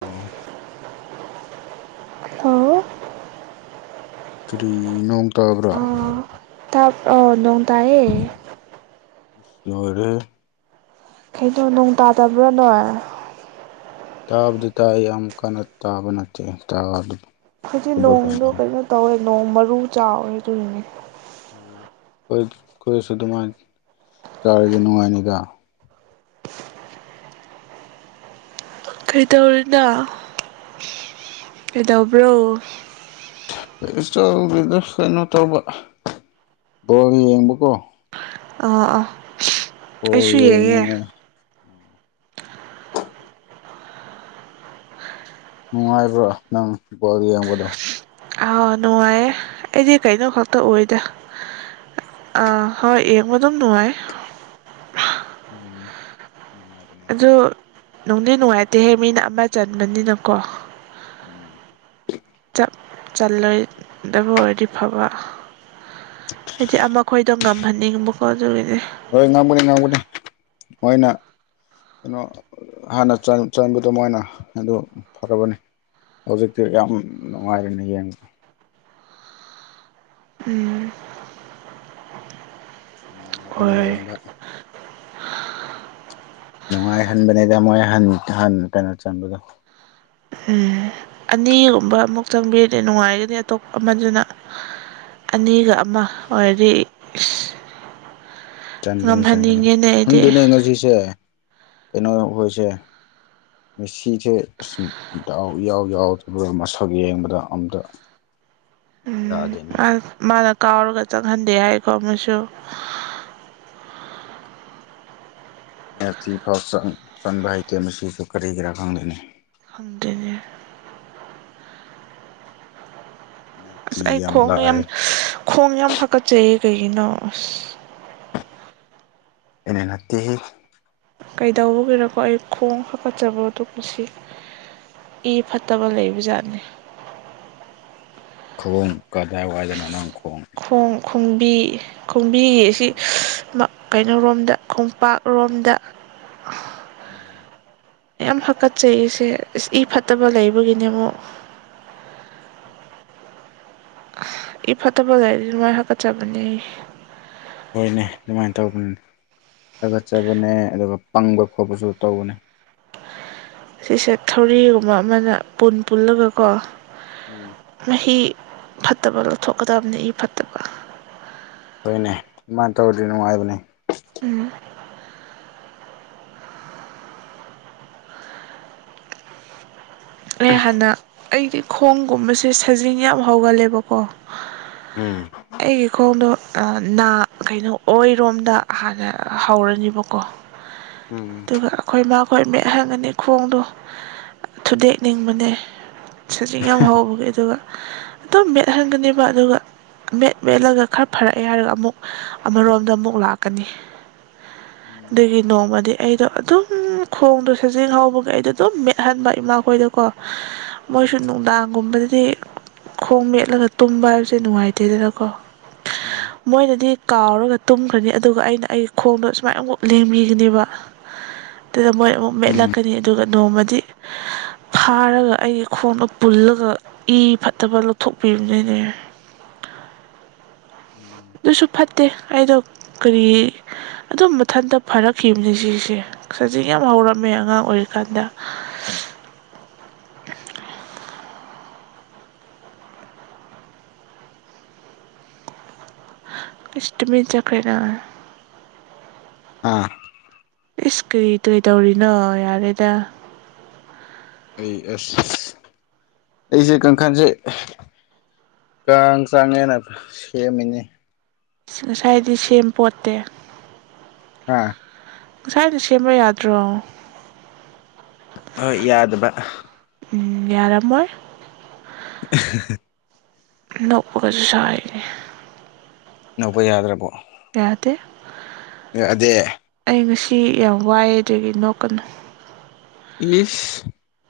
ꯑꯣ ꯍꯜꯂꯣ ꯀꯔꯤꯒꯤ ꯅꯣꯡ ꯇꯥꯕ꯭ꯔꯥ ꯇꯥꯕ꯭ꯔꯣ ꯅꯣꯡ ꯇꯥꯏꯌꯦ ꯑꯁ ꯂꯣꯢꯔꯦꯍꯦ ꯀꯩꯅꯣ ꯅꯣꯡ ꯇꯥꯗꯕ꯭ꯔꯥꯅꯣꯏ ꯇꯥꯕꯗꯤ ꯇꯥꯏ ꯌꯥꯝ ꯀꯟꯅ ꯇꯥꯕ ꯅꯠꯇꯦ ꯇꯥꯕꯗꯤ ꯍꯧꯖꯤꯛ ꯅꯣꯡꯗꯣ ꯀꯩꯅꯣ ꯇꯧꯋꯦ ꯅꯣꯡ ꯃꯔꯨ ꯆꯥꯎꯋꯦ ꯑꯗꯨꯅꯅꯦ ꯑꯣ ꯍꯣꯢ ꯈꯣꯏꯁꯨ ꯗꯨꯃꯥꯏ ꯇꯥꯔꯗꯤ ꯅꯨꯡꯉꯥꯏꯅꯤꯗ ꯀꯩꯗꯧꯔꯤꯅꯣ ꯀꯩꯗꯧꯕ꯭ꯔꯣ ꯀꯩꯁꯨ ꯇꯧꯗꯦꯗ ꯀꯩꯅꯣ ꯇꯧꯕ ꯕꯣꯜ ꯌꯦꯡꯕꯀꯣ ꯑꯥ ꯑꯥ ꯕꯣꯜ ꯌꯦꯡꯉꯦ ꯅꯨꯉꯥꯏꯕ꯭ꯔꯥ ꯅꯪ ꯕꯣꯜ ꯌꯦꯡꯕꯗꯣ ꯑꯥ ꯅꯨꯡꯉꯥꯏꯌꯦ ꯑꯩꯗꯤ ꯀꯩꯅꯣ ꯈꯛꯇ ꯎꯏꯗ ꯑ ꯍꯣꯏ ꯌꯦꯡꯕ ꯗꯨꯝ ꯅꯨꯉꯥꯏ ꯎꯝ ꯅꯨꯉꯥꯏꯕꯅꯦ ꯅꯨꯉꯥꯏꯕꯅꯦ ꯅꯨꯡꯗꯤ ꯅꯨꯡꯉꯥꯏꯇꯦꯍꯦ ꯃꯤꯅ ꯑꯃ ꯆꯟꯕꯅꯤꯅꯀꯣ ꯎꯝ ꯆꯞ ꯆꯜꯂꯣꯏꯗꯕ ꯑꯣꯏꯔꯗꯤ ꯐꯕ ꯍꯥꯏꯗꯤ ꯑꯃꯈꯣꯏꯗꯣ ꯉꯝꯍꯟꯅꯤꯡꯕꯀꯣ ꯑꯗꯨꯒꯤꯅꯦ ꯉꯧꯒꯅꯤ ꯃꯣꯏꯅ ꯀꯩꯅꯣ ꯍꯥꯟꯅ ꯆꯟ ꯆꯟꯕꯗꯣ ꯃꯣꯏꯅ ꯑꯗꯨ ꯐꯔꯕꯅꯦ ꯍꯧꯖꯤꯛꯇꯤ ꯌꯥꯝ ꯅꯨꯡꯉꯥꯏꯔꯅꯦ ꯌꯦꯡꯕ ꯎꯝ ꯌꯥꯝ ꯅꯨꯡꯉꯥꯏꯒꯅꯤ ꯍꯣꯏ ꯌꯦꯡꯕ ꯅꯨꯉꯥꯏꯍꯟꯕꯅꯦꯗ ꯃꯣꯏ ꯍꯟ ꯍꯥꯟ ꯀꯩꯅꯣ ꯆꯟꯕꯗꯣ ꯎꯝ ꯑꯅꯤꯒꯨꯝꯕ ꯑꯃꯨꯛ ꯆꯪꯕꯤꯔꯗꯤ ꯅꯨꯡꯉꯥꯏꯒꯅꯤ ꯑꯇꯣꯞ ꯑꯃꯗꯨꯅ ꯑꯅꯤꯒ ꯃ ꯑꯣꯏꯔꯗꯤ ꯏꯁ ꯆꯟꯒꯅꯤ ꯆꯟꯒꯅꯤ ꯉꯝꯍꯟꯅꯤꯡꯉꯦꯅꯦ ꯑꯩꯗꯤ ꯈꯪꯗꯦꯅꯦ ꯉꯁꯤꯁꯦ ꯀꯩꯅꯣ ꯍꯣꯏꯁꯦ ꯃꯦꯁꯤꯁꯦ ꯑꯁ ꯗꯥꯎ ꯏꯌꯥꯎ ꯌꯥꯎꯗꯕ ꯃꯁꯛ ꯌꯦꯡꯕꯗ ꯑꯝꯇ [inaudible] ꯃꯥꯅ ꯃꯥꯅ ꯀꯥꯎꯔꯒ ꯆꯪꯍꯟꯗꯦ ꯍꯥꯏꯀꯣ ꯑꯃꯁꯨ ꯃꯦꯁꯤ ꯐꯥꯎ ꯆꯪ ꯆꯟꯕ ꯍꯩꯇꯦ ꯃꯁꯤꯁꯨ ꯀꯔꯤꯒꯤꯔꯥ ꯈꯪꯗꯦꯅꯦ ꯈꯪꯗꯦꯅꯦ ꯑꯁ ꯄꯦꯅꯥꯜꯇꯤ ꯑꯩ ꯈꯣꯡꯗꯣ ꯌꯥꯝ ꯂꯥꯛꯑꯦ ꯈꯣꯡ ꯌꯥꯝ ꯍꯥꯀꯠꯆꯩꯌꯦ ꯀꯩꯒꯤꯅꯣ ꯑꯁ ꯑꯩꯅ ꯅꯠꯇꯦꯍꯦ ꯀꯩꯗꯧꯕꯒꯤꯔꯀꯣ ꯑꯩ ꯈꯣꯡ ꯍꯥꯛꯀꯠꯆꯕ ꯗꯨ ꯄꯨꯁꯤ ꯏ ꯐꯠꯇꯕ ꯂꯩꯕ ꯖꯥꯠꯅꯦ ꯈꯣꯡ ꯀꯗꯥꯢ ꯋꯥꯏꯗꯅꯣ ꯅꯪ ꯈꯣꯡ ꯈꯣꯡꯕꯤ ꯈꯣꯡꯕꯤꯒꯤ ꯁꯤ ꯃ ꯀꯩꯅꯣꯔꯣꯝꯗ ꯈꯣꯡꯄꯥꯛꯔꯣꯝꯗ [inaudible] ꯌꯥꯝ ꯍꯥꯀꯠꯆꯩꯌꯦꯁꯦ ꯑꯁ ꯏ ꯐꯠꯇꯕ ꯂꯩꯕꯒꯤꯅꯦ ꯑꯃꯨꯛ [inaudible] ꯏ ꯐꯠꯇꯕ ꯂꯩꯔꯗꯤ ꯁꯨꯃꯥꯏ ꯍꯥꯀ ꯆꯕꯅꯦ ꯍꯣꯏꯅꯦ ꯗꯨꯃꯥꯏ ꯇꯧꯕ ꯊꯥꯒꯠꯆꯕꯅꯦ ꯑꯗꯨꯒ ꯄꯪꯕ ꯈꯣꯠꯄꯁꯨ ꯇꯧꯕꯅꯦ ꯁꯤꯁꯦ ꯊꯧꯔꯤꯒꯨꯝꯕ ꯑꯃꯅ ꯄꯨꯟ ꯄꯨꯜꯂꯒ ꯀꯣ ꯎꯪ ꯏ ꯐꯠꯇꯕ ꯂꯧꯊꯣꯛꯀꯗꯕꯅꯦ ꯏ ꯐꯠꯇꯕ ꯍꯣꯏꯅꯦ ꯑꯗꯨꯃꯥꯏ ꯇꯧꯔꯗꯤ ꯅꯨꯡꯉꯥꯏꯕꯅꯦ UNINTELLIGIBLE ꯑ ꯩ ꯍꯥꯟꯅꯥ ꯑꯩꯗꯤ ꯈꯣꯡꯒꯨꯝꯕꯁꯦ ꯁꯖꯤꯡ ꯌꯥꯝ ꯍꯧꯒꯜꯂꯦꯕꯀꯣ ꯎꯝ ꯑꯩꯒꯤ ꯈꯣꯡꯗꯣ ꯑꯥ ꯅꯥ ꯀꯩꯅꯣ ꯑꯣꯏꯔꯣꯝꯗ ꯍꯥꯟꯅ ꯍꯧꯔꯅꯤꯕꯀꯣ ꯎꯝ ꯑꯗꯨꯒ ꯑꯩꯈꯣꯏ ꯃꯥꯈꯣꯏ ꯃꯦꯠꯍꯟꯒꯅꯤ ꯈꯣꯡꯗꯣ ꯊꯨꯗꯦꯛ ꯅꯤꯡꯕꯅꯦ ꯁꯖꯤꯡ ꯌꯥꯝꯍꯧꯕꯒꯤ ꯑꯗꯨꯒ ꯑꯗꯨꯝ ꯃꯦꯠꯍꯟꯒꯅꯦꯕ ꯑꯗꯨꯒ ꯃꯦꯠ-ꯃꯦꯠꯂꯒ ꯈꯔ ꯐꯔꯛꯑꯦ ꯍꯥꯏꯔꯒ ꯑꯃꯨꯛ ꯑꯃꯔꯣꯝꯗ ꯑꯃꯨꯛ ꯂꯥꯛꯀꯅꯤ INAUDIBLE ꯑꯗꯨꯒꯤ ꯅꯣꯡꯃꯗꯤ ꯑꯩꯗꯣ ꯑꯗꯨꯎꯝ ꯈꯣꯡꯗꯣ ꯁꯖꯤꯡꯍꯧꯕꯒꯤ ꯑꯩꯗꯣ ꯑꯗꯨꯝ ꯃꯦꯠꯍꯟꯕ ꯏꯃꯥꯈꯣꯏꯗ ꯀꯣ ꯎꯝ ꯃꯣꯏꯖꯨ ꯅꯨꯡꯗꯥꯡꯒꯨꯝꯕꯗꯤ ꯗꯤ ꯈꯣꯡ ꯃꯦꯠꯂꯒ ꯇꯨꯝꯕ ꯍꯥꯏꯕꯁꯦ ꯅꯨꯡꯉꯥꯏꯇꯦꯗꯅꯀꯣ ꯎꯝ ꯃꯣꯏꯅꯗꯤ ꯀꯥꯎꯔꯒ ꯇꯨꯝꯈ꯭ꯔꯅꯤ ꯑꯗꯨꯒ ꯑꯩꯅ ꯑꯩ ꯈꯣꯡꯗꯣ ꯁꯨꯃꯥꯏꯅ ꯑꯃꯨꯛ ꯂꯦꯡꯕꯤꯒꯅꯦꯕ ꯑꯗꯨꯗ ꯃꯣꯏ ꯎꯝ ꯑꯃꯨꯛꯃꯦꯠꯂꯛꯀꯅꯤ ꯑꯗꯨꯒ ꯅꯣꯡꯃꯗꯤ ꯐꯥꯔꯒ ꯑꯩꯒꯤ ꯈꯣꯡꯗꯣ ꯄꯨꯜꯂꯒ ꯏꯐꯠꯇꯕ ꯂꯧꯊꯣꯛꯄꯤꯕꯅꯤꯅꯦ INAUDIBLE ꯑꯗꯨꯁꯨ ꯐꯠꯇꯦ ꯑꯩꯗꯣ ꯀꯔꯤ ꯑꯗꯨꯝ ꯃꯊꯟꯇ ꯐꯥꯔꯛꯈꯤꯕꯅꯤ ꯁꯤꯖꯦ ꯁꯖꯤꯡ ꯌꯥꯝ ꯍꯧꯔꯝꯃꯦ ꯑꯉꯥꯡ ꯑꯣꯏꯔꯤꯀꯥꯟꯗ INAUDIBLE ꯏꯁ ꯇꯨꯃꯤꯟ ꯆꯠꯈ꯭ꯔꯦꯅ ꯑꯥꯑꯥ ꯏꯁ ꯀ꯭ꯔꯤ ꯀ꯭ꯔꯤ ꯇꯧꯔꯤꯅꯣ ꯌꯥꯔꯦꯗ ꯑꯩ ꯑꯥꯁ ꯁꯁ ꯑꯩꯖꯦ ꯀꯥꯡꯈꯜꯁꯦ ꯀꯥꯡ ꯆꯥꯡꯉꯦꯅ ꯁꯦꯝꯃꯤꯅꯤ ꯉꯁꯥꯏꯗꯤ ꯁꯦꯝꯄꯣꯠꯇꯦ ꯍꯥꯑꯥ ꯉꯁꯥꯏꯅ ꯁꯦꯝꯕꯌꯥꯗ꯭ꯔꯣ ꯍꯣꯏ ꯌꯥꯗꯕ ꯎꯎꯪ ꯌꯥꯔꯝꯃꯣꯏ INAUDIBLE ꯅꯣꯛꯄꯒꯁꯥꯏ ꯅꯣꯛꯄ ꯌꯥꯗ꯭ꯔꯕꯣ ꯌꯥꯗꯦ ꯌꯥꯗꯦꯑꯦ ꯑꯩ ꯉꯁꯤ ꯌꯥꯝ ꯋꯥꯏꯌꯦ ꯑꯗꯨꯒꯤ ꯅꯣꯛꯀꯅꯨ ꯢꯏꯁ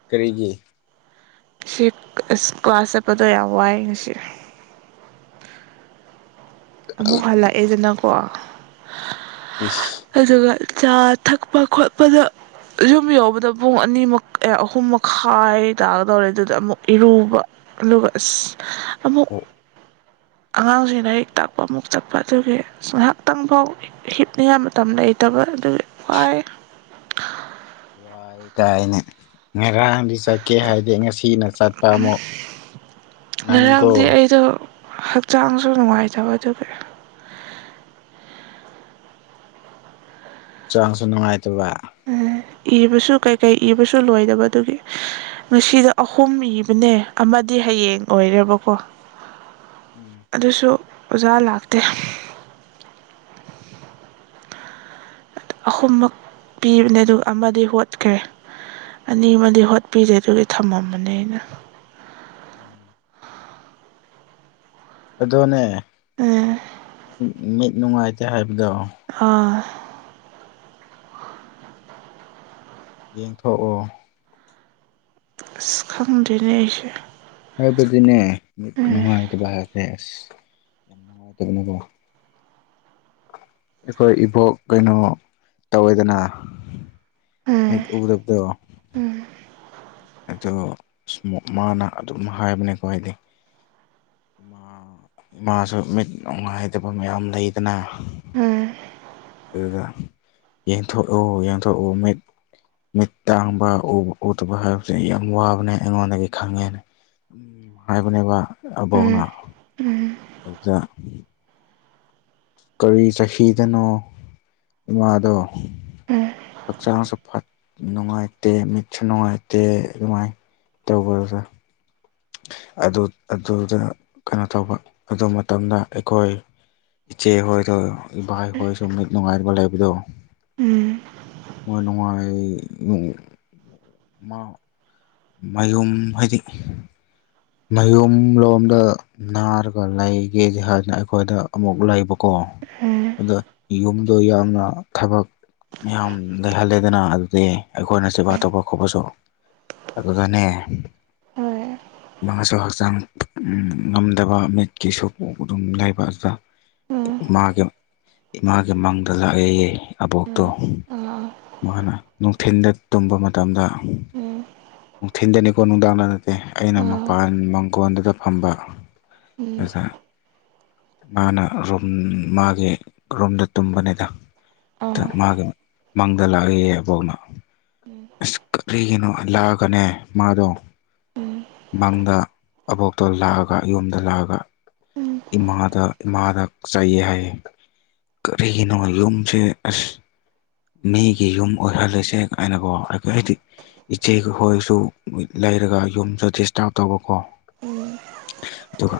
ꯀꯔꯤꯒꯤ ꯁꯤ ꯀ꯭ꯂꯥꯁ ꯆꯠꯄꯗꯣ ꯌꯥꯝ ꯋꯥꯏꯌꯦ ꯉꯁꯤ ꯑꯃꯨꯛ ꯍꯜꯂꯛꯑꯦꯗꯅꯀꯣ ꯏꯁ ꯑꯗꯨꯒ ꯆꯥ ꯊꯛꯄ꯭-ꯈꯣꯠꯄꯗ ꯌꯨꯝꯌꯧꯕꯗ ꯄꯨꯡ ꯑꯅꯤꯃꯨꯛ ꯑꯥꯑꯍꯨꯝ ꯃꯈꯥꯏ ꯇꯥꯒꯗꯧꯔꯦ ꯑꯗꯨꯗ ꯑꯃꯨꯛ ꯏꯔꯨꯕ ꯑꯗꯨꯒ ꯑꯥꯁ ꯑꯃꯨꯛ ꯑꯉꯥꯡꯖꯤ ꯂꯥꯏꯔꯤꯛ ꯇꯥꯛ ꯄꯥ ꯑꯃꯨꯛ ꯆꯠꯄ ꯑꯗꯨꯒꯤ ꯉꯥꯏꯍꯥꯛꯇꯪꯐꯥꯎ ꯍꯤꯞꯅꯤꯡꯉꯥꯏ ꯃꯇꯝ ꯂꯩꯇꯕ ꯑꯗꯨꯒꯤ ꯋꯥꯏ INAUDIBLE ꯋꯥꯏ ꯀꯥꯏꯅ [unintelligible] ꯉꯔꯥꯡꯗꯤ ꯆꯠꯀꯦ ꯍꯥꯏꯗꯦ ꯉꯁꯤꯅ ꯆꯠꯄ ꯑꯃꯨꯛ ꯅꯪꯀꯣ ꯉꯔꯥꯡꯗꯤ ꯑꯩꯗꯣ ꯍꯛꯆꯥꯡꯁꯨ ꯅꯨꯡꯉꯥꯏꯇꯕꯗꯨꯒꯤ ꯍꯛꯆꯥꯡꯁꯨ ꯅꯨꯡꯉꯥꯏꯇꯕ ꯏꯕꯁꯨ ꯀꯩꯀꯩ ꯏꯕꯁꯨ ꯂꯣꯏꯗꯕ ꯑꯗꯨꯒꯤ ꯉꯁꯤꯗ ꯑꯍꯨꯝ ꯏꯕꯅꯦ ꯑꯃ ꯗꯤ ꯍꯌꯦꯡ ꯑꯣꯏꯔꯦꯕꯀꯣ [inaudible] ꯑꯗꯨꯁꯨ ꯑꯣꯖꯥ ꯂꯥꯛꯇꯦ ꯑꯍꯨꯝꯃꯛ ꯄꯤꯕꯅꯦ ꯑꯗꯨꯒ ꯑꯃꯗꯤ ꯍꯣꯠꯈ꯭ꯔꯦ ꯑꯅꯤ ꯑꯃꯗꯤ ꯍꯣꯠꯄꯤꯗꯦ ꯑꯗꯨꯒꯤ ꯊꯝꯃꯝꯕꯅꯦ ꯑꯩꯅ ꯎꯝ [inaudible] ꯑꯣꯅꯦ ꯎꯝ ꯃꯤꯠ ꯅꯨꯡꯉꯥꯏꯇꯦ ꯍꯥꯏꯕ ꯍꯥ ꯌꯦꯡꯊꯣꯛꯑꯣ ꯑꯁ ꯈꯪꯗꯔꯦꯅꯦ ꯑꯩꯁꯦ ꯍꯥꯏꯕꯗꯤꯅꯦ ꯃꯤꯠ ꯎꯝ ꯅꯨꯡꯉꯥꯏꯇꯕ ꯍꯥꯏꯁꯦ ꯑꯁ ꯌꯥꯝ ꯅꯨꯡꯉꯥꯏꯇꯕꯅꯦꯀꯣ ꯑꯩꯈꯣꯏ ꯏꯕꯣꯛ ꯀꯩꯅꯣ ꯇꯧꯋꯦꯗꯅ ꯎꯝ ꯃꯤꯠ ꯎꯗꯕꯗꯣ ꯎꯝ ꯑꯗꯣ ꯃꯥꯅ ꯑꯗꯨꯝ ꯍꯥꯏꯕꯅꯦꯀꯣ ꯍꯥꯏꯗꯤ ꯥ ꯃꯥꯁꯨ ꯃꯤꯠ ꯅꯨꯡꯉꯥꯏꯇꯕ ꯃꯌꯥꯝ ꯂꯩꯗꯅ ꯎꯝ ꯑꯗꯨꯗ ꯌꯦꯡꯊꯣꯛꯑꯣ ꯌꯦꯡꯊꯣꯛꯑꯣ ꯃꯤꯠ ꯃꯤꯠ ꯇꯥꯡꯕ ꯎꯗꯥꯕ ꯍꯥꯏꯕꯁꯦ ꯌꯥꯝ ꯋꯥꯕꯅꯦ ꯑꯩꯉꯣꯟꯗꯒꯤ ꯈꯪꯉꯦꯅꯦ [inaudible] ꯍꯥꯏꯕꯅꯦꯕ ꯎꯝ ꯑꯕꯣꯛꯅ ꯑꯗꯨꯗ ꯀꯔꯤ ꯆꯍꯤꯗꯅꯣ ꯏꯃꯥꯗꯣ ꯎꯝ ꯍꯛꯆꯥꯡꯁꯨ ꯐꯠ ꯅꯨꯡꯉꯥꯏꯇꯦ ꯃꯤꯠꯁꯨ ꯅꯨꯡꯉꯥꯏꯇꯦ ꯑꯗꯨꯃꯥꯏꯅ ꯇꯧꯕꯗꯦ [unintelligible] ꯑꯗꯨꯗ ꯀꯩꯅꯣ ꯇꯧꯕ ꯑꯗꯨ ꯃꯇꯝꯗ ꯑꯩꯈꯣꯏ ꯏꯆꯦ ꯍꯣꯏꯗꯨ ꯏꯕꯥꯏ ꯍꯣꯏꯁꯨ ꯃꯤꯠ ꯅꯨꯡꯉꯥꯏꯇꯥꯕ ꯂꯩꯕꯗꯨ ꯎꯝ ꯎꯝ ꯅ ꯅꯨꯡꯉꯥꯏ ꯃꯥ [unintelligible] [inaudible] ꯃꯌꯨꯝ ꯍꯥꯏꯗꯤ ꯃꯌꯨꯝ ꯂꯣꯝꯗ ꯅꯥꯔꯒ ꯂꯩꯒꯦꯗꯤ ꯍꯥꯏꯗꯅ ꯑꯩꯈꯣꯏꯗ ꯑꯃꯨꯛ ꯂꯩꯕ ꯀꯣ ꯎꯝ ꯑꯗꯣ ꯌꯨꯝꯗꯣ ꯌꯥꯝꯅ ꯊꯕꯛ ꯃꯌꯥꯝ ꯂꯩꯍꯜꯂꯦꯗꯅ ꯑꯗꯨꯗꯤ ꯑꯩꯈꯣꯏꯅ ꯁꯦꯕꯥ ꯇꯧꯕ ꯈꯣꯠꯄꯁꯨ ꯑꯗꯨꯒꯅꯦ ꯍꯣꯏ ꯃꯥꯃꯁꯨ ꯍꯛꯆꯥꯡ ꯉꯝꯗꯕ ꯃꯤꯠꯀꯤꯁꯨ ꯑꯗꯨꯝ ꯂꯩꯕ ꯑꯗꯨꯗ ꯎꯝ ꯏꯃꯥꯒꯤ ꯏꯃꯥꯒꯤ ꯃꯥꯡꯗ ꯂꯥꯛꯑꯦꯌꯦ ꯑꯕꯣꯛ ꯇꯣ ꯎꯝ ꯑꯥ ꯃꯥꯅ ꯅꯨꯡꯊꯤꯟꯗ ꯇꯨꯝꯕ ꯃꯇꯝꯗ ꯎꯝ ꯅꯨꯡꯊꯤꯟꯗꯅꯤꯀꯣ ꯅꯨꯡꯗꯥꯡꯗ ꯅꯠꯇꯦ ꯑꯩꯅ ꯑꯥ ꯃꯄꯥꯟ ꯃꯪꯒꯣꯟꯗꯨꯗ ꯐꯝꯕ ꯎꯝ ꯑꯗꯨꯗ ꯃꯥꯅ ꯔꯨꯝ ꯃꯥꯒꯤ ꯔꯨꯝꯗ ꯇꯨꯝꯕꯅꯤꯗ ꯑꯥ ꯑ [unintelligible] ꯃꯥꯒꯤ ꯃꯥꯡꯗ ꯂꯥꯛꯑꯦꯌꯦ ꯑꯕꯣꯛꯅ ꯎꯝ ꯑꯁ ꯀꯔꯤꯒꯤꯅꯣ ꯌꯔꯒꯥꯅꯦ ꯃꯥꯗꯣ ꯎꯝ ꯃꯪꯗ ꯑꯕꯣꯛꯇꯣ ꯂꯥꯛꯑꯒ ꯌꯨꯝꯗ ꯂꯥꯛꯑꯒ ꯎꯝ ꯏꯃꯥꯗ ꯏꯃꯥꯗ ꯆꯥꯏꯌꯦ ꯍꯥꯏꯌꯦ ꯀꯔꯤꯅꯣ ꯌꯨꯝꯁꯦ ꯑꯁ ꯃꯤꯒꯤ ꯌꯨꯝ ꯑꯣꯏꯍꯜꯂꯁꯦ ꯀꯥꯏꯅꯀꯣ ꯑꯩꯏ ꯑꯩꯗꯤ ꯏꯆꯦ ꯍꯣꯏꯁꯨ ꯂꯩꯔꯒ ꯌꯨꯝꯁꯨ ꯗꯤꯁꯇꯥꯔꯕ ꯇꯧꯕꯀꯣ ꯑꯗꯨꯒ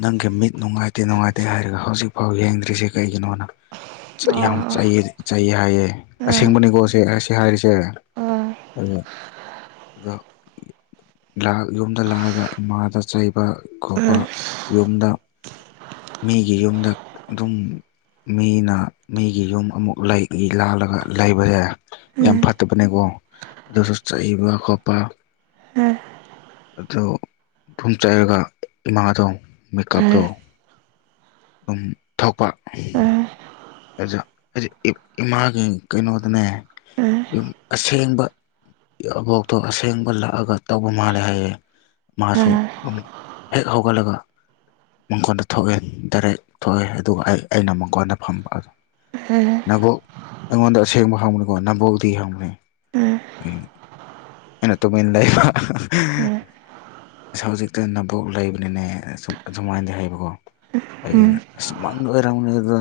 ꯅꯪꯒꯤ ꯃꯤꯠ ꯅꯨꯡꯉꯥꯏꯇꯦ ꯅꯨꯡꯉꯥꯏꯇꯦ ꯍꯥꯏꯔꯒ ꯍꯧꯖꯤꯛꯐꯥꯎ ꯌꯦꯡꯗ꯭ꯔꯤꯁꯦ ꯀꯩꯒꯤꯅꯣꯅ ꯆꯩ ꯌꯥꯝ ꯑꯥ ꯆꯥꯏꯌꯦꯗꯤ ꯆꯩꯌꯦ ꯍꯥꯏꯌꯦ ꯎꯝ ꯑꯁꯦꯡꯕꯅꯤꯀꯣ ꯁꯤ ꯑꯁꯤ ꯍꯥꯏꯔꯤꯁꯦ ꯑꯥ ꯎꯝ ꯑꯗꯨ ꯑꯗꯣ ꯌꯨꯝꯗ ꯂꯥꯛꯑꯒ ꯏꯃꯥꯗ ꯆꯩꯕ ꯈꯣꯠꯕ ꯎꯝ ꯌꯨꯝꯗ ꯃꯤꯒꯤ ꯌꯨꯝꯗ ꯑꯗꯨꯝ ꯃꯤꯅ ꯃꯤꯒꯤ ꯌꯨꯝ ꯑꯃꯨꯛ ꯂꯥꯜꯂꯒ ꯂꯩꯕꯁꯦ ꯌꯥꯝ ꯎꯝ ꯎꯝ ꯎꯝ ꯎꯝ ꯐꯠꯇꯕꯅꯦꯀꯣ ꯑꯗꯨꯁꯨ ꯆꯩꯕ ꯈꯣꯠꯄ ꯑꯗꯨ ꯐꯨꯝ ꯆꯥꯏꯔꯒ ꯏꯃꯥꯗꯣ ꯃꯦꯀꯞꯇꯣ ꯑꯗꯨꯝ ꯊꯣꯛꯄ ꯑꯩꯖꯨ ꯑꯩꯖꯨ ꯏꯃꯥꯒꯤ ꯀꯩꯅꯣꯗꯅꯦ ꯌꯨꯝ ꯑꯁꯦꯡꯕ ꯑꯕꯣꯛꯇꯣ ꯑꯁꯦꯡꯕ ꯂꯥꯛꯑꯒ ꯇꯧꯕ ꯃꯥꯜꯂꯦ ꯍꯥꯏꯌꯦ ꯃꯥꯁꯨ ꯑꯃꯨꯛ ꯍꯦꯛ ꯍꯧꯒꯜꯂꯒ ꯃꯪꯒꯣꯟꯗ ꯊꯣꯛꯑꯦ ꯗꯥꯏꯔꯦꯛ ꯊꯣꯛꯑꯦ ꯑꯗꯨꯒ ꯑꯩ ꯑꯩꯅ ꯃꯪꯒꯣꯟꯗ ꯐꯝꯕ ꯍꯦꯍꯦ ꯅꯕꯣꯛ ꯎꯝ ꯑꯩꯉꯣꯟꯗ ꯑꯁꯦꯡꯕ ꯍꯪꯕꯅꯤꯀꯣ ꯅꯝꯕꯣꯛꯇꯤ ꯍꯪꯕꯅꯤ ꯑꯩ ꯑꯩꯅ ꯇꯨꯃꯤꯟ ꯂꯩꯏꯕ ꯍꯤꯍꯤꯍꯤ ꯏꯁ ꯍꯧꯖꯤꯛꯇ ꯅꯕꯣꯛ ꯂꯩꯕꯅꯤꯅꯦ ꯑꯗꯨꯃꯥꯏꯅꯗꯤ ꯍꯥꯏꯕꯀꯣ ꯎꯝ ꯎꯝ ꯑꯩꯅ ꯎꯝ ꯑꯁ ꯃꯡ ꯑꯣꯏꯔꯝꯅꯦꯗ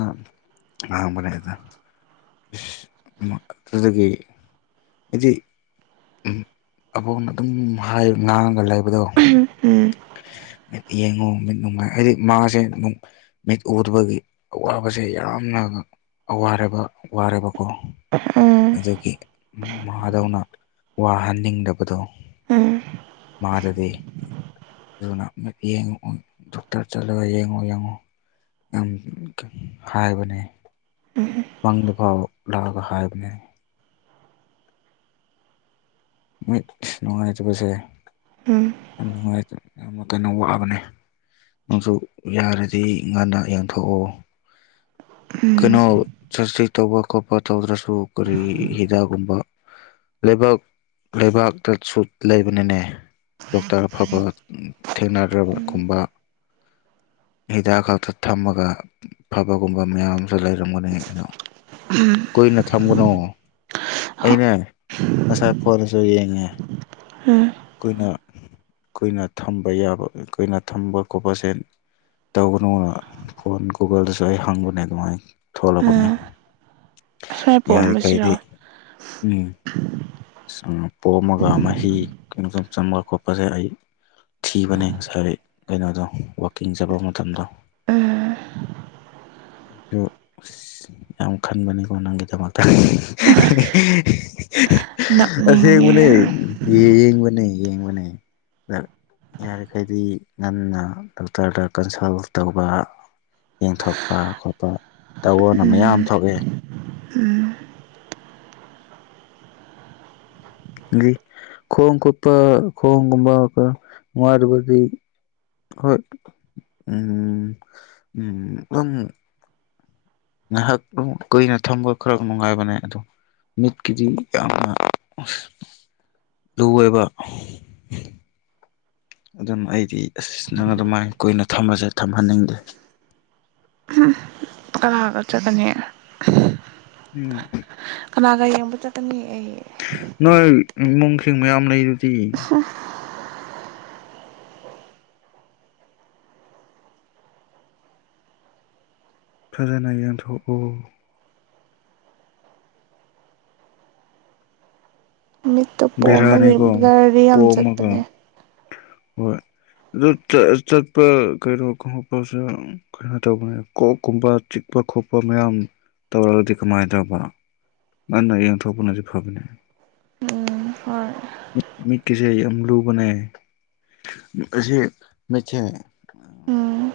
ꯉꯥꯡꯕꯅꯦꯗ ꯏꯁ ꯑꯗꯨꯗꯒꯤ ꯍꯥꯏꯗꯤ ꯎꯝ ꯑꯕꯣꯛꯅ ꯑꯗꯨꯝ ꯍꯥꯏ ꯉꯥꯡꯉꯒ ꯂꯩꯕ ꯕꯗꯣ ꯎꯝ ꯎꯝ ꯌꯦꯡꯉꯨ ꯃꯤꯠ ꯅꯨꯡꯉꯥꯏ ꯍꯥꯏꯗꯤ ꯃꯥꯁꯦ ꯑꯗꯨꯝ ꯃꯤꯠ ꯎꯗꯕꯒꯤ ꯑꯋꯥꯕꯁꯦ ꯌꯥꯝꯅ ꯑꯋꯥꯔꯕ ꯋꯥꯔꯕꯀꯣ ꯎꯝ ꯑꯗꯨꯒꯤ ꯎꯝ ꯃꯍꯥꯗꯧꯅ ꯋꯥꯍꯟꯅꯤꯡꯗꯕꯗꯣ ꯎꯝ ꯃꯥꯗꯗꯤ ꯑꯗꯨꯅ ꯌꯦꯡꯉꯣ ꯗꯣꯛꯇꯔ ꯆꯠꯂꯒ ꯌꯦꯡꯉꯨ ꯌꯦꯡꯉꯨ ꯎꯝ ꯍꯥꯏꯕꯅꯦ ꯎꯝ ꯃꯪꯗꯀꯥꯎ ꯂꯥꯛꯒ ꯍꯥꯏꯕꯅꯦ ꯃꯤꯠ ꯅꯨꯡꯉꯥꯏꯇꯄꯁꯦ ꯎꯝ ꯌꯥꯝ ꯅꯨꯡꯉꯥꯏ ꯌꯥꯝ ꯀꯟꯅ ꯋꯥꯕꯅꯦ ꯅꯪꯁꯨ ꯌꯥꯔꯗꯤ ꯉꯟꯅ ꯌꯦꯡꯊꯣꯛꯑꯣ ꯎꯝ ꯀꯩꯅꯣ ꯁꯁꯤ ꯇꯧꯕ ꯈꯣꯠꯄ ꯇꯧꯗ꯭ꯔꯁꯨ ꯀꯔꯤ ꯍꯤꯗꯥꯛꯒꯨꯝꯕ ꯂꯩꯕꯥꯛ ꯂꯩꯕꯥꯛꯇꯁꯨ ꯂꯩꯕꯅꯅꯦ ꯗꯣꯛꯇꯔ ꯑꯐꯕ ꯊꯦꯡꯅꯗ꯭ꯔꯕꯒꯨꯝꯕ ꯍꯤꯗꯥꯛ ꯈꯛꯇ ꯊꯝꯃꯒ ꯐꯕꯒꯨꯝꯕ ꯃꯌꯥꯝ ꯑꯃꯁꯨ ꯂꯩꯔꯝꯒꯅꯤ ꯑꯗꯣ ꯀꯨꯏꯅ ꯊꯝꯒꯅꯣ ꯍ ꯑꯩꯅꯦ ꯉꯁꯥꯏ ꯐꯣꯟꯁꯨ ꯌꯦꯡꯉꯦ ꯎꯝ ꯅ ꯑꯩꯈꯣꯏꯅ ꯊꯝꯕ ꯌꯥꯕ ꯑꯩꯈꯣꯏꯅ ꯊꯝꯕ ꯈꯣꯠꯄꯁꯦ ꯇꯧꯒꯅꯨꯅ ꯐꯣꯟ ꯒꯨꯒꯜꯗꯁꯨ ꯑꯩ ꯍꯪꯕꯅꯦ ꯑꯗꯨꯃꯥꯏꯅ ꯊꯣꯛꯂꯛꯄꯅꯦ ꯎꯝ ꯁ꯭ꯋꯥꯏ ꯌꯥꯔꯦꯈꯩꯗꯤ ꯄꯣꯝꯕꯁꯤꯔꯣ ꯎꯝ ꯄꯣꯝꯃꯒ ꯃꯍꯤ ꯆꯪꯕ ꯈꯣꯠꯄꯁꯦ ꯑꯩ ꯊꯤꯕꯅꯦ ꯉꯁꯥꯏ ꯀꯩꯅꯣꯗꯣ ꯋꯥꯛꯀꯤꯡ ꯆꯠꯄ ꯃꯇꯝꯗꯣ ꯎꯝ [unintelligible] ꯑꯩꯁꯨ ꯑꯁ ꯌꯥꯝ ꯈꯟꯕꯅꯤꯀꯣ ꯅꯪꯒꯤꯗꯃꯛꯇ ꯅꯛꯅꯤꯡꯉꯦ ꯑꯁꯦꯡꯕꯅꯦ ꯌꯦꯡꯕꯅꯦ ꯌꯦꯡꯕꯅꯦ ꯌꯥꯔꯤꯈꯩꯗꯤ ꯉꯟꯅ ꯗꯣꯛꯇꯔꯗ ꯀꯟꯁꯜ ꯇꯧꯕ ꯌꯦꯡꯊꯣꯛꯄ ꯈꯣꯠꯄ ꯇꯧꯋꯣꯅ ꯃꯌꯥꯝ ꯊꯣꯛꯑꯦ ꯖꯤ ꯈꯣꯡ ꯀꯣꯄ ꯈꯣꯡ ꯀꯨꯝꯕ ꯅꯨꯉꯥꯏꯇꯕꯗꯤ ꯍꯣꯏ ꯎ ꯎꯝ ꯑꯗꯨꯝ ꯉꯥꯏꯍꯥꯛ ꯑꯗꯨꯝ ꯀꯨꯏꯅ ꯊꯝꯕ ꯈꯔ ꯅꯨꯡꯉꯥꯏꯕꯅꯦ ꯑꯗꯣ ꯃꯤꯠ ꯀꯤꯗꯤ ꯌꯥꯝ ꯑꯁ ꯂꯨ ꯑꯣꯏꯕ ꯑꯗꯨꯝ ꯑꯩꯗꯤ ꯑꯁ ꯅꯪ ꯑꯗꯨꯃꯥꯏ ꯀꯨꯏꯅ ꯊꯝꯃꯁꯦ ꯊꯝꯍꯟꯅꯤꯡꯗꯦ ꯎꯝ ꯀꯥꯅꯒꯆꯠꯀꯅꯤ ꯎꯝ ꯀꯅꯥꯒ ꯌꯦꯡꯕ ꯆꯠꯀꯅꯤ ꯑꯩ ꯅꯣꯏ ꯏꯃꯨꯡꯁꯤꯡ ꯃꯌꯥꯝ ꯂꯩ ꯑꯗꯨꯗꯤ ꯐꯖꯅ ꯌꯦꯡꯊꯣꯛ ꯑꯣ ꯃꯤꯠꯇꯣ ꯄꯣꯝꯕꯒꯤ ꯕꯦꯔꯥꯅꯤꯒꯣ ꯕ꯭ꯂꯔꯗꯤ ꯌꯥꯝ ꯄꯣꯝꯃꯒ ꯆꯠꯄꯅꯦ ꯍꯣꯏ ꯑꯗꯨ ꯆꯠꯄ ꯀꯩꯅꯣ ꯈꯪꯄꯁꯨ ꯀꯩꯅꯣ ꯇꯧꯕꯅꯦ ꯀꯣꯛꯀꯨꯝꯕ ꯆꯤꯛ ꯈꯣꯠꯄ ꯈꯣꯠꯄ ꯃꯌꯥꯝ ꯇꯧꯔꯒꯗꯤ ꯀꯃꯥꯏꯅ ꯇꯧꯕ ꯉꯟꯅ ꯌꯦꯡꯊꯣꯛꯄꯅꯁꯨ ꯐꯕꯅꯦ ꯎꯝ ꯍꯣꯏ ꯃꯤꯠ ꯃꯤꯠꯀꯤꯁꯦ ꯌꯥꯝ ꯂꯨꯕꯅꯦ ꯑꯁꯤ ꯃꯤꯠꯁꯦ ꯎ ꯎꯝ